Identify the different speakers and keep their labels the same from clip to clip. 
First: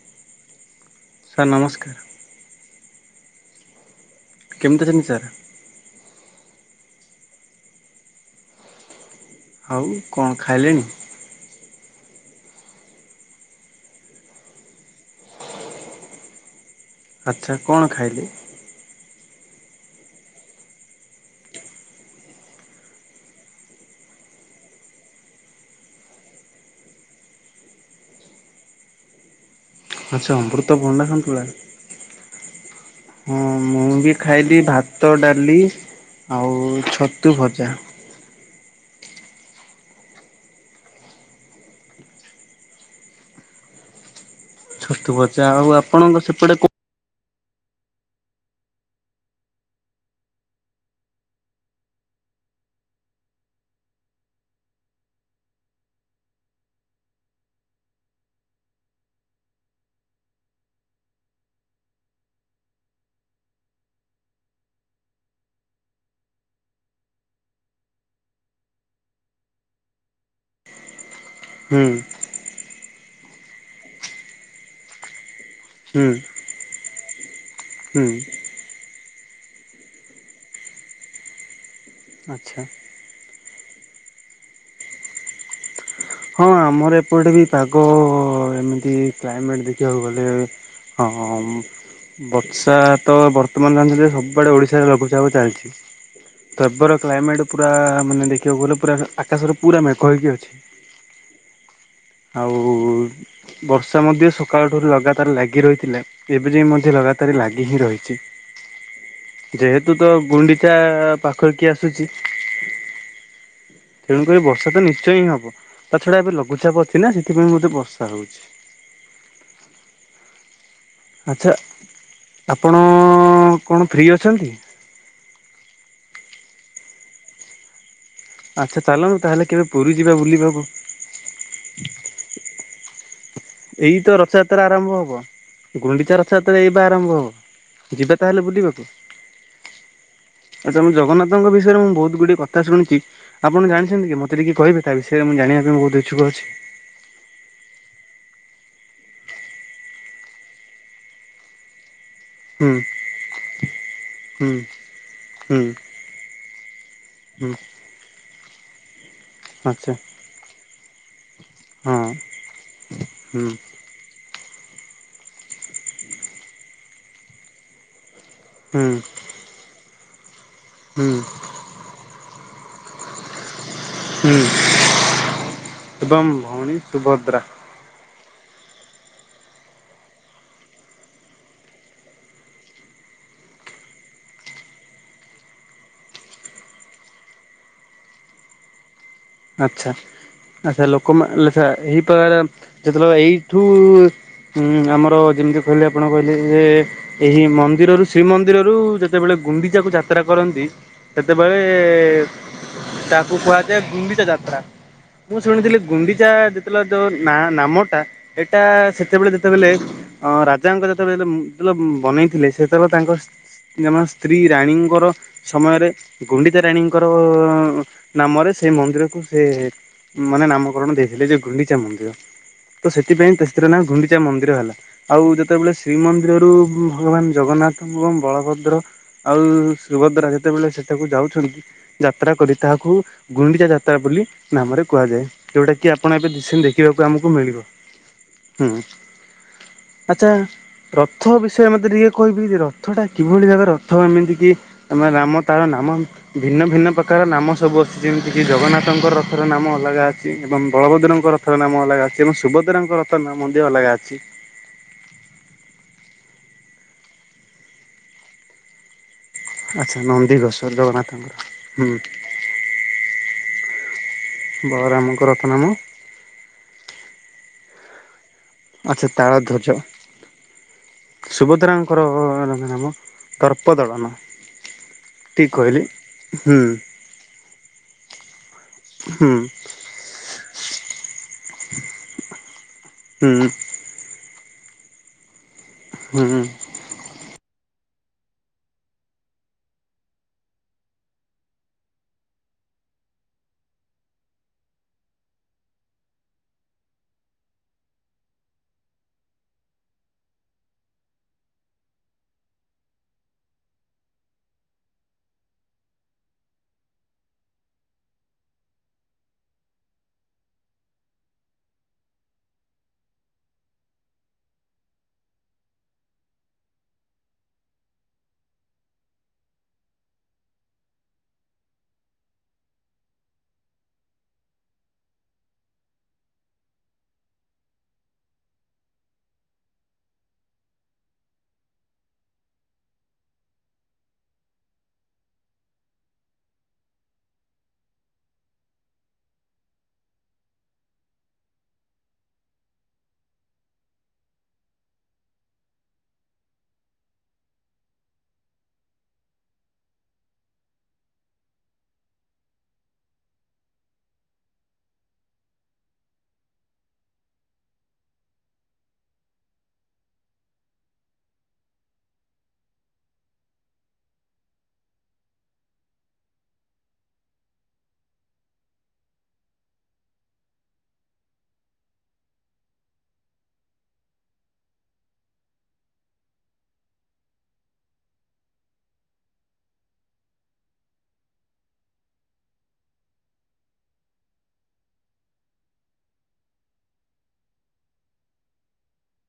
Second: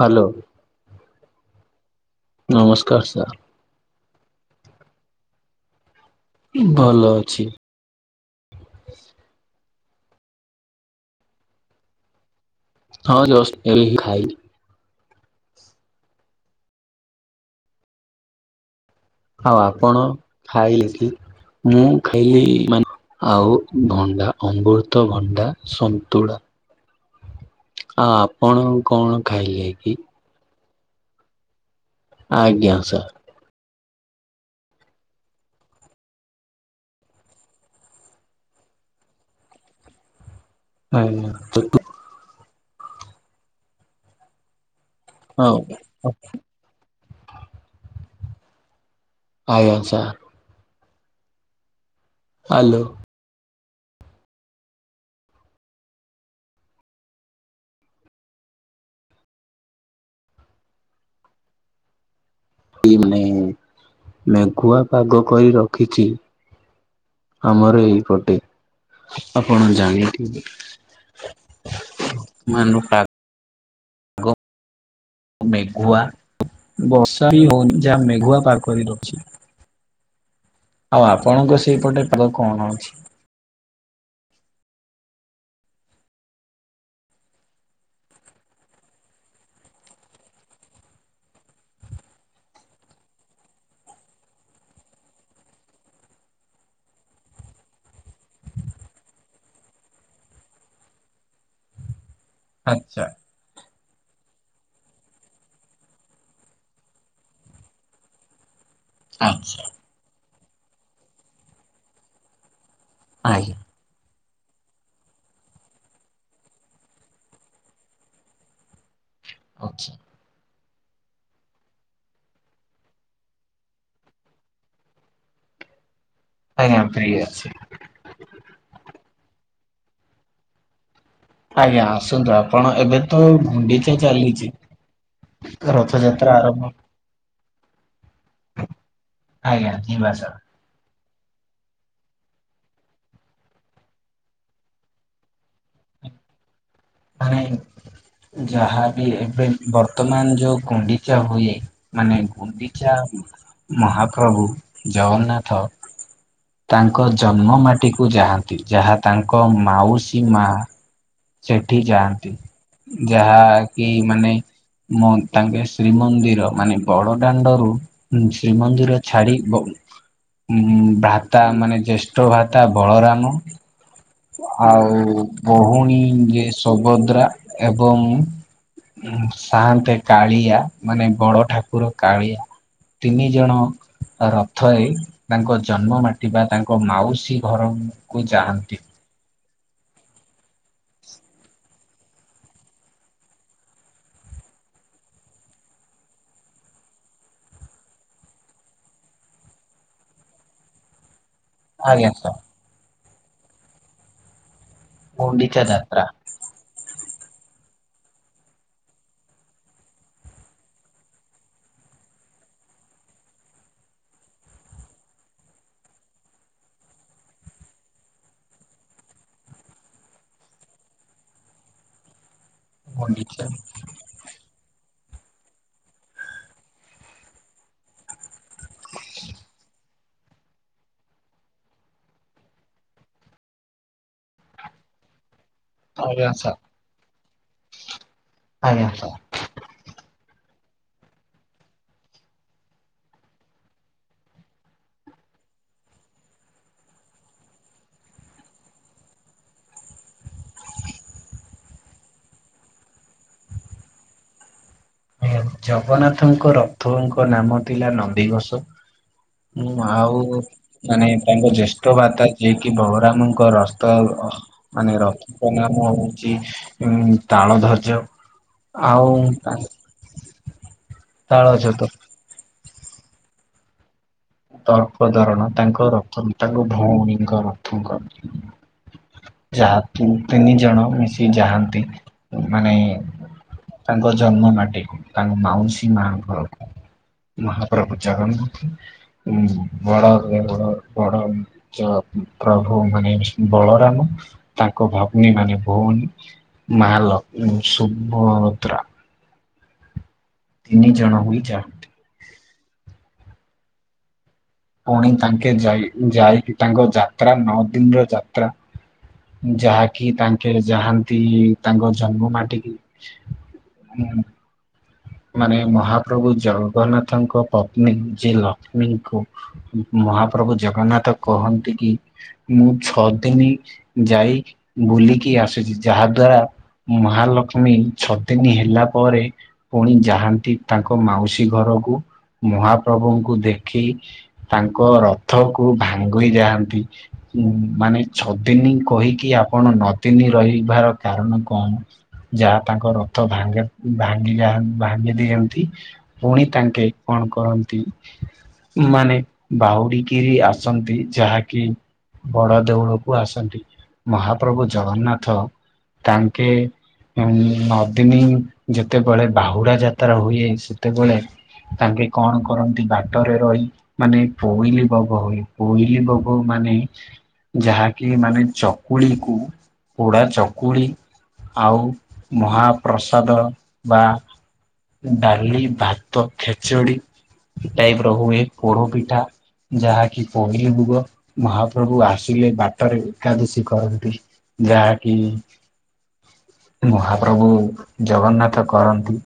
Speaker 1: Hello.
Speaker 2: Sir ନମସ୍କାର।
Speaker 1: ନମସ୍କାର sir.
Speaker 2: କେମିତି ଅଛନ୍ତି ସାର?
Speaker 1: ଭଲ ଅଛି।
Speaker 2: ଆଉ କଣ ଖାଇଲେଣି?
Speaker 1: ହଁ ଜଷ୍ଟ ଏଇ ଖାଇଲି।
Speaker 2: ଆଚ୍ଛା କଣ ଖାଇଲେ?
Speaker 1: ଆଉ ଆପଣ ଖାଇଲେ କି? ମୁଁ ଖାଇଲି ମାନ ଆଉ ଭଣ୍ଡା ଅମୃତ ଭଣ୍ଡା ସନ୍ତୁଳା। ଆଉ ଆପଣ କଣ ଖାଇଲେ? କି?
Speaker 2: ଆଚ୍ଛା ଅମୃତ ଭଣ୍ଡା ସନ୍ତୁଳା।
Speaker 1: ଆଜ୍ଞା ସାର୍।
Speaker 2: ଇ, ଖାଇଲି ଭାତ, ଡାଲି ଆଉ ଛତୁ ଭଜା।
Speaker 1: ନାଇ ନା ଛତୁ
Speaker 2: ଛତୁ ଭଜା ଆଉ ଆପଣଙ୍କ ସେପଟେ କୋ
Speaker 1: ଆଜ୍ଞା ସା ହାଲୋ। ଇ- ମେ- ମେଘୁଆ ପାଗ କରି ରଖିଛି । ଆମର ଏଇପଟେ, ଆପଣ ଜାଣିଥିବେ
Speaker 2: ହୁଁ
Speaker 1: ମାନୁ ଟା ଗୋ ମେଘୁଆ
Speaker 2: ହୁଁ
Speaker 1: ବର୍ଷା ହି ହଉନି ଯାହା
Speaker 2: ହୁଁ
Speaker 1: ମେଘୁଆ ପାଗ କରି ରଖିଛି । ଆଉ ଆପଣଙ୍କ ସେଇପଟେ ପାଗ
Speaker 2: ଆଚ୍ଛା।
Speaker 1: କଣ ଅଛି?
Speaker 2: ହଁ ଆମର ଏପଟେ ବି ପାଗ ଏମିତି, କ୍ଲାଇମେଟ୍ ଦେଖିବାକୁ ଗଲେ ହଁ। ବର୍ଷା ତ ବର୍ତ୍ତମାନ ଜାଣିଛ ଯେ ସବୁଆଡ଼େ ଓଡ଼ିଶାରେ ଲଘୁଚାପ ଚାଲିଛି । ତେବର କ୍ଲାଇମେଟ୍ ପୁରା ମାନେ ଦେଖିବାକୁ ଗଲେ ପୁରା ହ- ଆକାଶରେ ପୁରା ମେଘ ହେଇକି ଅଛି। ଆଉ
Speaker 1: ଆଚ୍ଛା
Speaker 2: ବର୍ଷା ମଧ୍ୟ ସକାଳଠୁରୁ ଲଗାତାର ଲାଗି ରହିଥିଲା। ଏବେ ଯାଏ ମଧ୍ୟ ଲଗାତାର ଲାଗି ହିଁ ରହିଛି
Speaker 1: ଆଚ୍ଛା
Speaker 2: । ଯେହେତୁ ତ ଗୁଣ୍ଡିଚା ପାଖ କିି ଆସୁଚି।
Speaker 1: ଆଇ
Speaker 2: ତେଣୁକରି ବର୍ଷା ତ ନିଶ୍ଚୟ ହିଁ ହବ। ତା ଛଡ଼ା ଏବେ ଲଘୁଚାପ ଅଛି ନା ସେଥିପାଇଁ ବୋଧେ ବର୍ଷା ହଉଛି ।
Speaker 1: ଅଛି।
Speaker 2: ଆଚ୍ଛା, ଆପଣ କଣ ଫ୍ରି ଅଛନ୍ତି?
Speaker 1: ଆଜ୍ଞା ଫ୍ରି ଅଛି ।
Speaker 2: ଆଚ୍ଛା, ଚାଲନ୍ତୁ ତାହେଲେ କେବେ ପୁରୀ ଯିବା ବୁଲିିବାକୁ?
Speaker 1: ଆଜ୍ଞା ଆସନ୍ତୁ ଆପଣ ଏବେ ତ ଗୁଣ୍ଡିଚା
Speaker 2: ଏଇ ତ
Speaker 1: ଚାଲିଚି।
Speaker 2: ରଥଯାତ୍ରା ଆରମ୍ଭ ହବ। ଗୁଣ୍ଡିଚା
Speaker 1: ରଥଯାତ୍ରା
Speaker 2: ଏଇ
Speaker 1: ଆରମ୍ଭ।
Speaker 2: ବା ହବ ଯିବା ତାହେଲେ ବୁଲିବାକୁ?
Speaker 1: ଆଜ୍ଞା ଯିବା ସାର୍।
Speaker 2: ଆ ତୋମ ଜ ଗନ୍ନାଥଙ୍କ ବିଷୟରେ ମୁଁ ବହୁତ ଗୁଡ଼ିଏ କଥା ଶୁଣିଚି ଆପଣ ଜାଣିଛନ୍ତି କି ମୋତେ ଟିକେ କହିବେ ତା ବିଷୟରେ ମୁଁ ଜଣିବା ପାଇଁ ବହୁତ ଇଛୁ ଛୁକ ଅଛି?
Speaker 1: ନାହିଁ ଯାହାବି ଏବେ ବର୍ତ୍ତମାନ ଯୋଉ ଗୁଣ୍ଡିଚା ହୁଏ। ମାନେ
Speaker 2: ହୁଁ
Speaker 1: ଗୁଣ୍ଡିଚା, ମହାପ୍ରଭୁ
Speaker 2: ହୁଁ
Speaker 1: ଜଗନ୍ନାଥ
Speaker 2: ହୁଁ
Speaker 1: ତାଙ୍କ
Speaker 2: ହୁଁ
Speaker 1: ଜନ୍ମ ମାଟିକୁ ଯାହାନ୍ତି। ଯାହା ତାଙ୍କ
Speaker 2: ଆଚ୍ଛା
Speaker 1: ମାଉସୀ ମା ସେଠି
Speaker 2: ହଁ
Speaker 1: ଯାଆନ୍ତି।
Speaker 2: ହୁଁ
Speaker 1: ଯାହାକି ମା ମାନେ ମ- ତାଙ୍କେ ଶ୍ରୀମନ୍ଦିର ମାନେ ବଡ ଦାଣ୍ଡରୁ
Speaker 2: ହୁଁ
Speaker 1: ଶ୍ରୀମନ୍ଦିର ଛାଡି ଭ- ଉଁ,
Speaker 2: ହୁଁ
Speaker 1: ଭାତା ମାନେ ଜ୍ଯେଷ୍ଠ ଭା ତା ବଳରାମ
Speaker 2: ହୁଁ
Speaker 1: ଆଉ ବହୁଣୀ
Speaker 2: ଏବଂ
Speaker 1: ଯେ
Speaker 2: ଭଉଣୀ
Speaker 1: ସଭଦ୍ରା
Speaker 2: ସୁଭଦ୍ରା
Speaker 1: ଏବଂ ସାଆନ୍ତେ କାଳିଆ, ମାନେ ବଡ ଠାକୁର କାଳିଆ ତିନି ଜଣ ରଥରେ ତାଙ୍କ ଜନ୍ମ ମାଟି ବା ତାଙ୍କ ମାଉସୀ ଘରକୁ ଯାହାନ୍ତି।
Speaker 2: ଆଚ୍ଛା। ଆଚ୍ଛା ଲୋକମା ଲେଛା ଏହି ପ୍ରକାର କେତେଲୋକ ଏଇଠୁ ହୁଁ, ଆମର ଯେମିତି କହିଲେ ଆପଣ କହିଲେ ଯେ ଏହି ମନ୍ଦିରରୁ, ଶ୍ରୀମନ୍ଦିରରୁ ଯେତେବେଳେ ଗୁଣ୍ଡିଚାକୁ ଯାତ୍ରା କରନ୍ତି? ସେତେବେଳେ
Speaker 1: ଆଜ୍ଞା ସାର୍
Speaker 2: ତାକୁ କୁହାଯାଏ, ଗୁଣ୍ଡିଚା ଯାତ୍ରା । ମୁଁ
Speaker 1: ଗୁଣ୍ଡିଚା
Speaker 2: ଶୁଣିଥିଲି
Speaker 1: ଯାତ୍ରା
Speaker 2: ଗୁଣ୍ଡିଚା ଯେତେଲେ ଯୋଉ ନା ନାମଟା ଏଟା, ସେତେବେଳେ ଯେତେବେଳେ ଅ ରାଜାଙ୍କ ଯେତେବେଳେ ବନେଇଥିଲେ, ସେତେବେଳେ ତାଙ୍କ ତାଙ୍କ ସ୍ତ୍ରୀ ରାଣୀଙ୍କର ସମୟରେ, ଗୁଣ୍ଡିଚା ରାଣୀଙ୍କର ନାମରେ ସେ ମନ୍ଦିରକୁ ସେ ମାନେ ନାମକରଣ ଦେଇଥିଲେ ଯେ -ଗୁଣ୍ଡିଚା ମନ୍ଦିର । ତ ସେଥିପାଇଁ
Speaker 1: ଗୁଣ୍ଡିଚା
Speaker 2: ସେଠିର ନା ଗୁଣ୍ଡିଚା ମନ୍ଦିର ହେଲା । ଆଉ ଯେତେବେଳେ ଶ୍ରୀମନ୍ଦିରରୁ, ଭଗବାନ ଜଗନ୍ନାଥଙ୍କୁ ବଳଭଦ୍ର ଆଉ ସୁଭଦ୍ରା ଯେତେବେଳେ ସେଠାକୁ ଯାଉଛନ୍ତି ଯାତ୍ରା କରି, ତାହାକୁ ଗୁଣ୍ଡିଚା ଯାତ୍ରା ବୋଲି ନାମରେ କୁହାଯାଏ। ଯୋଉଟା କିି ଆପଣ
Speaker 1: ଆଜ୍ଞା ସାର୍
Speaker 2: ଏବେ ଦେଖିବାକୁ ଆମକୁ ମିଳିବ । ହୁଁ,
Speaker 1: ଆଜ୍ଞା ସାର୍।
Speaker 2: ଆଛା । ରଥ ବିଷୟ ମତେ ଟିକେ କହିବି କି -ରଥ ଟା କିଭଳି ଭାବରେ ରଥ ଏମିତି କି ଆମ ରାମ ତାର ନାଁ। ଆମ ଭିନ୍ନ ଭିନ୍ନ ପ୍ରକାର ନାମ ସବୁ ଅଛି, ଯେମିତିକି ଜଗନ୍ନାଥ । [unintelligible] ଙ୍କ ରଥର ନାମ ଅଲଗା ଅଛି ଏବଂ ବଳଭଦ୍ରଙ୍କ ରଥର ନାମ ଅଲଗା ଅଛି ଏବଂ ସୁଭଦ୍ରାଙ୍କ ରଥର ନାମ ମଧ୍ୟ ଅଲଗା ଅଛି । ଅଛି ।
Speaker 1: ଜଗନ୍ନାଥଙ୍କ ରଥଙ୍କ ନାମ ଥିଲା ନନ୍ଦିଘୋଷ । ହୁଁ
Speaker 2: ଆଚ୍ଛା
Speaker 1: ଆଉ,
Speaker 2: ନନ୍ଦିଘୋଷ
Speaker 1: ମାନେ
Speaker 2: ଜଗନ୍ନାଥଙ୍କର
Speaker 1: ତାଙ୍କ
Speaker 2: ହୁଁ
Speaker 1: ଜ୍ୟେଷ୍ଠ ଭ୍ରାତା ଯିଏକି ବଗରାମଙ୍କ ରସ୍ଥ ଅ ମାନେ
Speaker 2: ବଳରାମଙ୍କ ରଥ ନାମ
Speaker 1: ରଥପ୍ରଣାମ ହଉଛି ଉ ତାଳ ଧରି
Speaker 2: ଆଚ୍ଛା
Speaker 1: ଆଉ ତା
Speaker 2: ତାଳଧ୍ୱଜ
Speaker 1: ତ
Speaker 2: ସୁଭଦ୍ରାଙ୍କର ନାମ ଦର୍ପ ଦଳନ ।
Speaker 1: ତର୍ପ ଧରଣ, ତାଙ୍କ ରଥ,
Speaker 2: ହୁଁ
Speaker 1: ତାଙ୍କ ଭଉଣୀଙ୍କ ରଥଙ୍କର
Speaker 2: ହୁଁ
Speaker 1: ଯାହା ତିନି ଜଣ ମିଶି ଯାଆନ୍ତି, ମାନେ
Speaker 2: ହୁଁ
Speaker 1: ତାଙ୍କ ଜନ୍ମ ନାଟିକୁ ତାଙ୍କ ମାଉସୀ ମା
Speaker 2: ହୁଁ
Speaker 1: ଘରକୁ [unintelligible] ମହାପ୍ରଭୁ ଜଗନ୍ନାଥେ । ହଁ ବଡ଼ ବଡ଼ ପ୍ରଭୁ ମାନ ବଳରାମ । ତାଙ୍କ ଭଗ୍ନୀ ମାନେ ଭଉଣୀ । ମାଲକ୍ଷ୍ମୀ ସୁଭଦ୍ରା । ତିନି ଜଣ ହୋଇଯାନ୍ତି । ପୁଣି ତାଙ୍କେ ଯାଇ, ଯାଇକି ତାଙ୍କ ଯାତ୍ରା ନଅ ଦିନର ଯାତ୍ରା। ଯାହାକି ତାଙ୍କେ ଯାହାନ୍ତି ତାଙ୍କ ଜନ୍ମ ମାଟିକି । ଏ [unintelligible] ମାନେ ମହାପ୍ରଭୁ ଜଗନ୍ନାଥଙ୍କ ପତ୍ନୀ ଯେ- ଲକ୍ଷ୍ମୀଙ୍କୁ ମହା ମହାପ୍ରଭୁ ଜଗନ୍ନାଥ କହନ୍ତି କି -ମୁଁ ଛଅ ଦିନି ଯାଇ ବୁଲିକି ଆସିଛି, ଯାହା ଦ୍ଵାରା ମହାଲକ୍ଷ୍ମୀ ଛଦିନ ହେଲା ପରେ ପୁଣି ଯାଆନ୍ତି ତାଙ୍କ ମାଉସୀ ଘରକୁ । ମହାପ୍ରଭୁଙ୍କୁ ଦେଖି ତାଙ୍କ ରଥକୁ ଭାଙ୍ଗି ଯାଆନ୍ତି । ମାନେ ଛଦିନି କହିକି ଆପଣ ନଦିନି ରହିବାର କାରଣ କଣ? ଯାହା ତାଙ୍କ ରଥ ଭାଙ୍ଗା ଭାଙ୍ଗି ଯାଆନ୍ତି । ଭାଙ୍ଗି ଦିଅନ୍ତି, ପୁଣି ତାଙ୍କେ କଣ କରନ୍ତି? ମାନେ କାଉଡିକିରି ଆସନ୍ତି ଯାହାକି ବଡ ଦେଉଳକୁ ଆସନ୍ତି ମହାପ୍ରଭୁ ଜଗନ୍ନାଥ । ତାଙ୍କେ ନଦିନି ଯେତେବେଳେ ବାହୁଡ଼ା ଯାତ୍ରା ହୁଏ, ସେତେବେଳେ ତାଙ୍କେ କଣ କରନ୍ତି? ବାଟରେ ରହି ମାନେ ପୋଇଲି ବୋଗ ହୁଏ, ପୋଇଲି ବଗୋ ମାନ ମାନେ ଯାହାକି ମାନେ ଚକୁଳି କୁ, ପୋଡା ଚକୁଳି ଆଉ ମହାପ୍ରସାଦ ବା ଡାଲି, ଭାତ, ଖେଚେଡି ଟାଇପ ର ହୁଏ, ପୋଡ ପିଠା ଯାହାକି ପହିଲି ଭୁଗ, ମହାପ୍ରଭୁ ଆସିଲେ ବାଟରେ ଏକାଦଶୀ କରନ୍ତି । ଯାହାକି ମହାପ୍ରଭୁ ଜଗନ୍ନାଥ କରନ୍ତି।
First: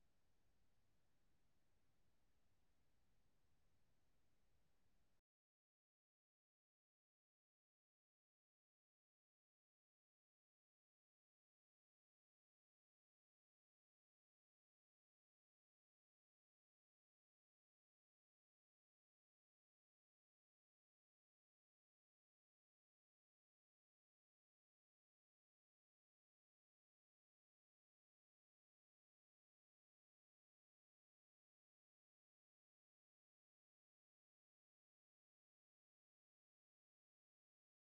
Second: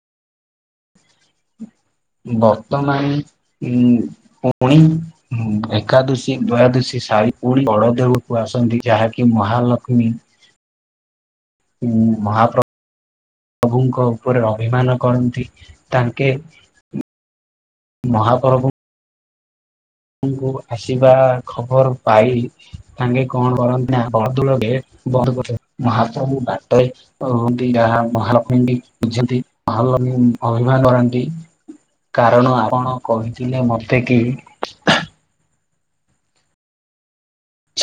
Speaker 1: ବର୍ତ୍ତମାନ ଉ ପୁଣି ଏକାଦଶୀ ଦୟାଦଶୀ ସାଇ ପୁଣୀ ବଡଦେଉଳ କୁ ଆସନ୍ତି ଯାହାକି ମହାଲକ୍ଷ୍ମୀ ହୁଁ ମହାପ୍ରଭୁ ପ୍ରଭୁଙ୍କ ଉପରେ ଅଭିମାନ କରନ୍ତି ତାଙ୍କେ ମହାପର୍ବ। ଆସିବା ଖବର ପାଇ ସାଙ୍ଗେ କଣ କରନ୍ତି ନା ବରଦୂଳ ଗେଟ ବନ୍ଦ କର ମହାପ୍ରଭୁ ବାଟରେ ରୁହନ୍ତି ଯାହା ମହାଲକ୍ଷ୍ମୀ ବି ବୁଝନ୍ତି ମହାଲଷ୍ମୀ [unintelligible] ଅଭିମାନ କରନ୍ତି କାରଣ ଆପଣ କହିଥିଲେ ମତେ କି